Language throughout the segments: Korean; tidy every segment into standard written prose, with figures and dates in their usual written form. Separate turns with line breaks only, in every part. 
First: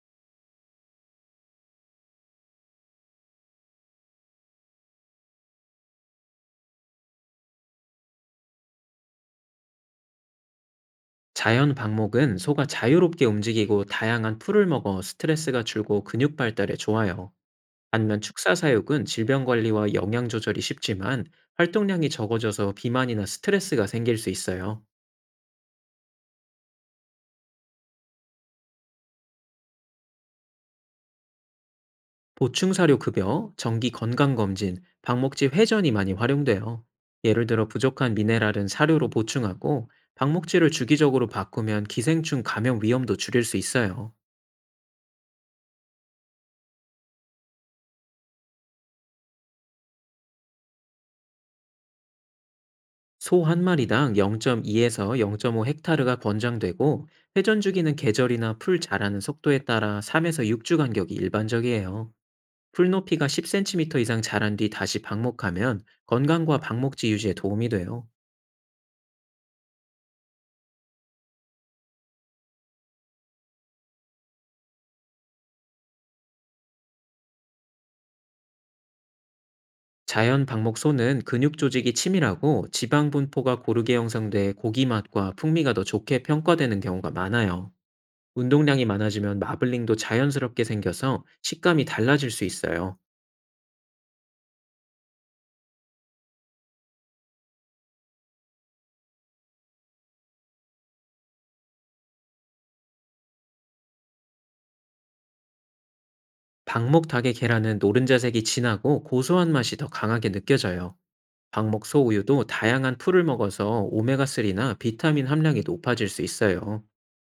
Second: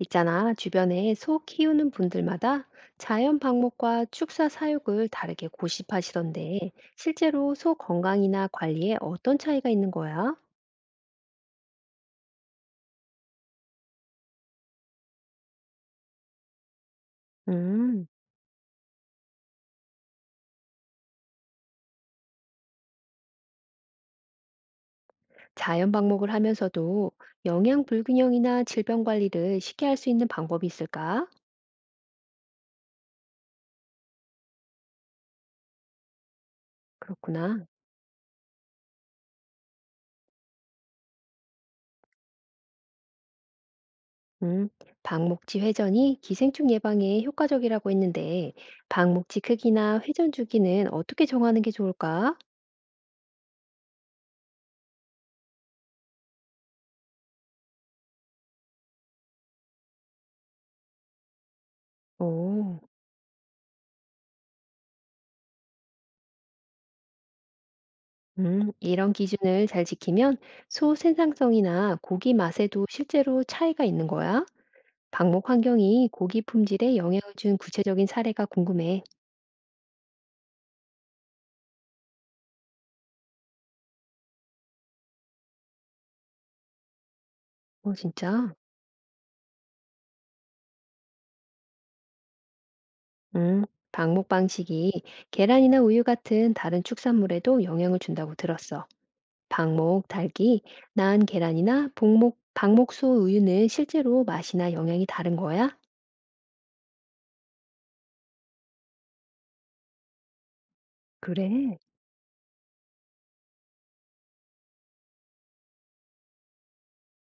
있잖아, 주변에 소 키우는 분들마다 자연 방목과 축사 사육을 다르게 고집하시던데, 실제로 소 건강이나 관리에 어떤 차이가 있는 거야?
자연 방목은 소가 자유롭게 움직이고 다양한 풀을 먹어 스트레스가 줄고 근육 발달에 좋아요.
음,
반면 축사 사육은 질병 관리와 영양 조절이 쉽지만 활동량이 적어져서 비만이나 스트레스가 생길 수 있어요.
자연 방목을 하면서도 영양 불균형이나 질병 관리를 쉽게 할 수 있는 방법이 있을까?
보충 사료 급여, 정기 건강 검진, 방목지 회전이 많이 활용돼요. 예를
그렇구나.
들어 부족한 미네랄은 사료로 보충하고 방목지를 주기적으로 바꾸면 기생충 감염 위험도 줄일 수 있어요.
음, 방목지 회전이 기생충 예방에 효과적이라고 했는데, 방목지 크기나 회전 주기는 어떻게 정하는 게 좋을까?
소 한 마리당 0.2에서 0.5 헥타르가 권장되고 회전 주기는 계절이나 풀 자라는 속도에 따라 3에서 6주 간격이 일반적이에요.
오.
풀 높이가 10cm 이상 자란 뒤 다시 방목하면 건강과 방목지 유지에 도움이 돼요.
이런 기준을 잘 지키면 소 생산성이나 고기 맛에도 실제로 차이가 있는 거야. 방목 환경이 고기 품질에 영향을 준 구체적인 사례가 궁금해.
자연 방목소는 근육 조직이 치밀하고 지방 분포가 고르게 형성돼 고기 맛과 풍미가 더 좋게 평가되는 경우가 많아요.
어, 진짜?
운동량이 많아지면 마블링도 자연스럽게 생겨서 식감이 달라질 수 있어요.
음, 방목 방식이 계란이나 우유 같은 다른 축산물에도 영향을 준다고 들었어. 방목, 닭이 낳은 계란이나 복목, 방목소 우유는 실제로 맛이나 영향이 다른 거야?
방목닭의 계란은 노른자색이 진하고 고소한 맛이 더 강하게 느껴져요.
그래.
방목 소우유도 다양한 풀을 먹어서 오메가3나 비타민 함량이 높아질 수 있어요.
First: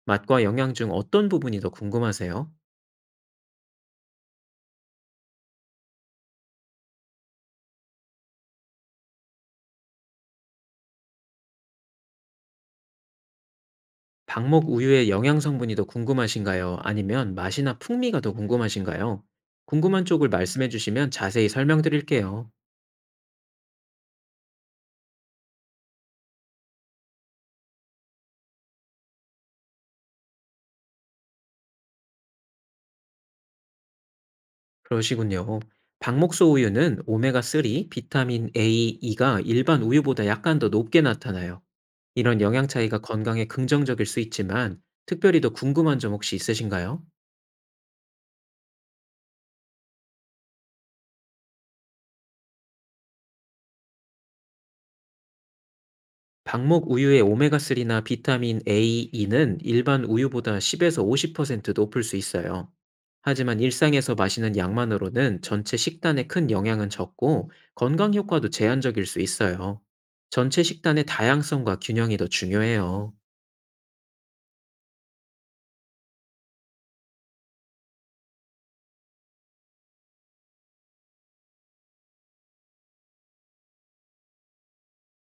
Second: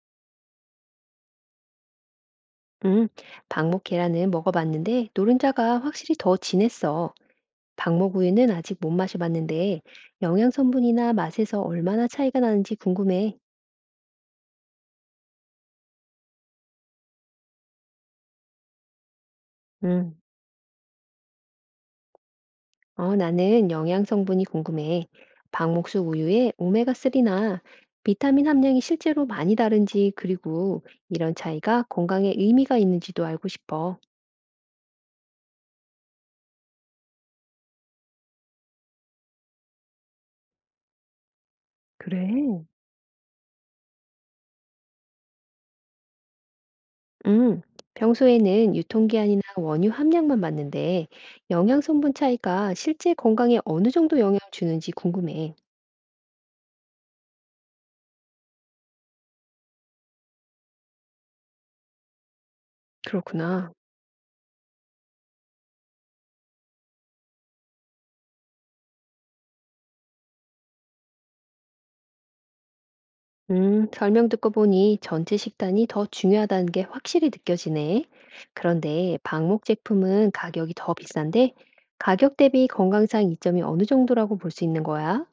맛과 영양 중 어떤 부분이 더 궁금하세요?
음, 방목 계란은 먹어봤는데 노른자가 확실히 더 진했어. 박모구이는 아직 못 마셔봤는데 영양 성분이나 맛에서 얼마나 차이가 나는지 궁금해.
방목 우유의 영양 성분이 더 궁금하신가요? 아니면 맛이나 풍미가 더 궁금하신가요? 궁금한
음.
쪽을 말씀해 주시면 자세히 설명드릴게요.
어, 나는 영양 성분이 궁금해. 박목수 우유의 오메가3나 비타민 함량이 실제로 많이 다른지 그리고 이런 차이가 건강에 의미가 있는지도 알고 싶어.
그러시군요. 박목소 우유는 오메가3, 비타민 A, E가 일반 우유보다 약간 더 높게 나타나요.
그래.
이런 영양 차이가 건강에 긍정적일 수 있지만, 특별히 더 궁금한 점 혹시 있으신가요?
음. 평소에는 유통기한이나 원유 함량만 봤는데 영양 성분 차이가 실제 건강에 어느 정도 영향을 주는지 궁금해.
박목 우유의 오메가3나 비타민 A, E는 일반 우유보다 10에서 50% 높을 수 있어요. 하지만
그렇구나.
일상에서 마시는 양만으로는 전체 식단에 큰 영향은 적고 건강 효과도 제한적일 수 있어요. 전체 식단의 다양성과 균형이 더 중요해요.
설명 듣고 보니 전체 식단이 더 중요하다는 게 확실히 느껴지네. 그런데 방목 제품은 가격이 더 비싼데 가격 대비 건강상 이점이 어느 정도라고 볼 수 있는 거야?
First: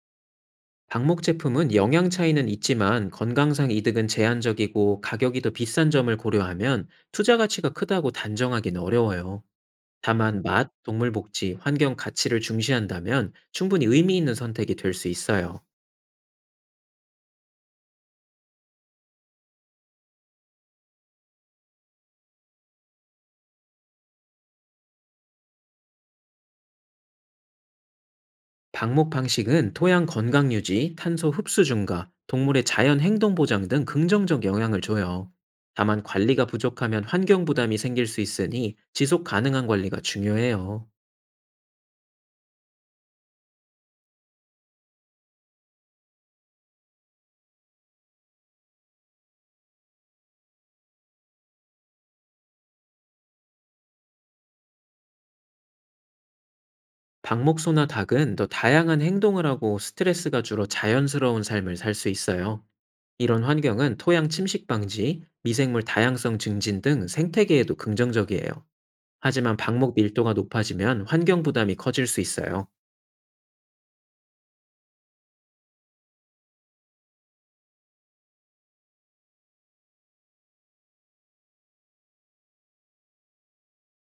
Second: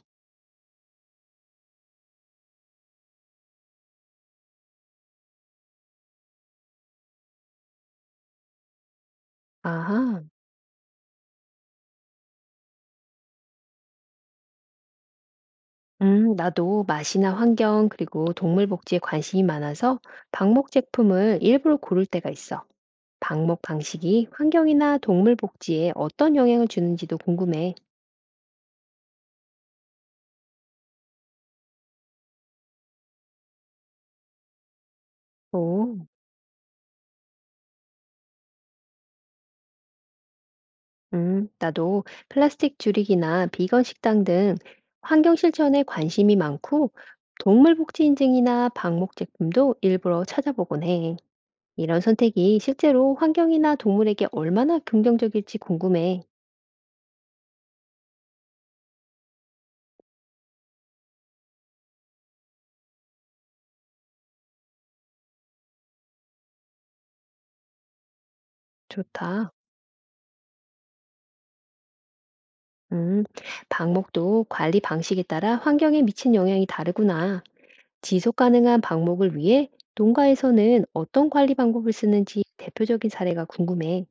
방목 제품은 영양 차이는 있지만 건강상 이득은 제한적이고 가격이 더 비싼 점을 고려하면 투자 가치가 크다고 단정하기는 어려워요.
아하.
다만 맛, 동물 복지, 환경 가치를 중시한다면 충분히 의미 있는 선택이 될 수 있어요.
나도 맛이나 환경 그리고 동물 복지에 관심이 많아서 방목 제품을 일부러 고를 때가 있어. 방목 방식이 환경이나 동물 복지에 어떤 영향을 주는지도 궁금해.
방목 방식은 토양 건강 유지, 탄소 흡수 증가, 동물의 자연 행동 보장 등 긍정적 영향을 줘요. 다만
오.
관리가 부족하면 환경 부담이 생길 수 있으니 지속 가능한 관리가 중요해요.
나도 플라스틱 줄이기나 비건 식당 등 환경 실천에 관심이 많고 동물 복지 인증이나 방목 제품도 일부러 찾아보곤 해. 이런 선택이 실제로 환경이나 동물에게 얼마나 긍정적일지 궁금해.
박목소나 닭은 더 다양한 행동을 하고 스트레스가 줄어 자연스러운 삶을 살 수 있어요. 이런 환경은 토양 침식 방지, 미생물 다양성 증진 등 생태계에도 긍정적이에요.
좋다.
하지만 방목 밀도가 높아지면 환경 부담이 커질 수 있어요.
음, 방목도 관리 방식에 따라 환경에 미친 영향이 다르구나. 지속 가능한 방목을 위해 농가에서는 어떤 관리 방법을 쓰는지 대표적인 사례가 궁금해.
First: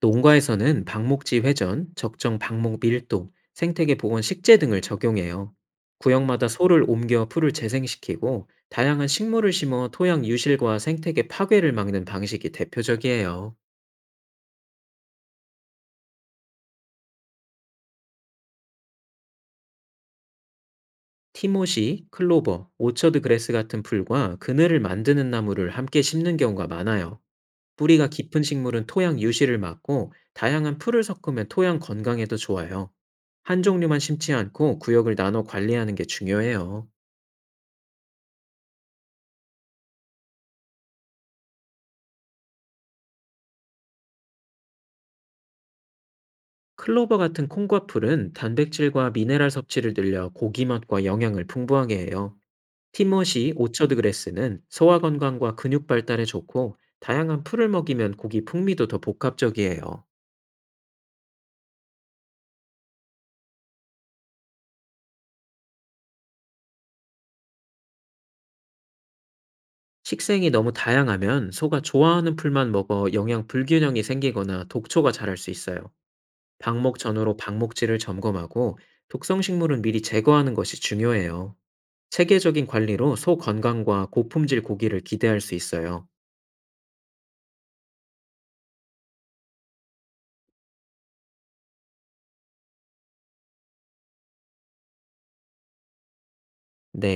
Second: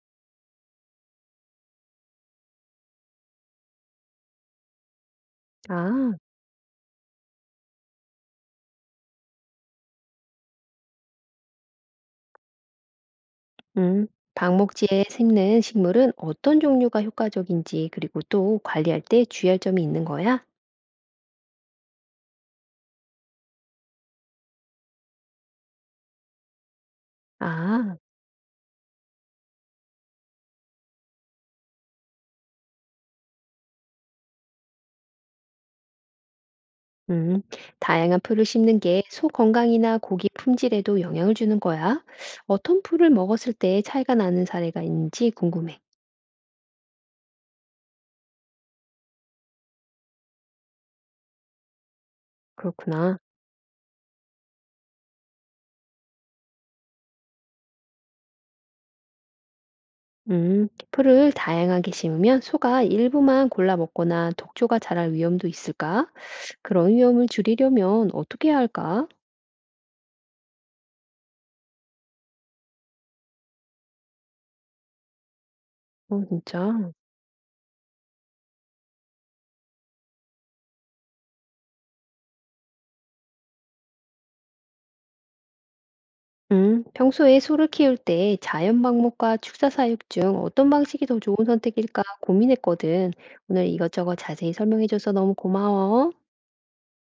농가에서는 방목지 회전, 적정 방목 밀도, 생태계 보건 식재 등을 적용해요.
아.
구역마다 소를 옮겨 풀을 재생시키고 다양한 식물을 심어 토양 유실과 생태계 파괴를 막는 방식이 대표적이에요.
음, 방목지에 심는 식물은 어떤 종류가 효과적인지, 그리고 또 관리할 때 주의할 점이 있는 거야?
티모시, 클로버, 오처드 그레스 같은 풀과 그늘을 만드는 나무를 함께 심는 경우가 많아요.
아,
뿌리가 깊은 식물은 토양 유실을 막고 다양한 풀을 섞으면 토양 건강에도 좋아요. 한 종류만 심지 않고 구역을 나눠 관리하는 게 중요해요.
음, 다양한 풀을 심는 게 소 건강이나 고기 품질에도 영향을 주는 거야? 어떤 풀을 먹었을 때 차이가 나는 사례가 있는지 궁금해.
클로버 같은 콩과 풀은 단백질과 미네랄 섭취를 늘려 고기 맛과 영양을 풍부하게 해요.
그렇구나.
티모시, 오처드 그레스는 소화 건강과 근육 발달에 좋고 다양한 풀을 먹이면 고기 풍미도 더 복합적이에요.
풀을 다양하게 심으면 소가 일부만 골라 먹거나 독초가 자랄 위험도 있을까? 그런 위험을 줄이려면 어떻게 해야 할까?
식생이 너무 다양하면 소가 좋아하는 풀만 먹어 영양 불균형이 생기거나 독초가 자랄 수 있어요.
어, 진짜.
방목 전후로 방목질을 점검하고 독성 식물은 미리 제거하는 것이 중요해요. 체계적인 관리로 소 건강과 고품질 고기를 기대할 수 있어요.
평소에 소를 키울 때 자연 방목과 축사 사육 중 어떤 방식이 더 좋은 선택일까 고민했거든. 오늘 이것저것 자세히 설명해줘서 너무 고마워.
네.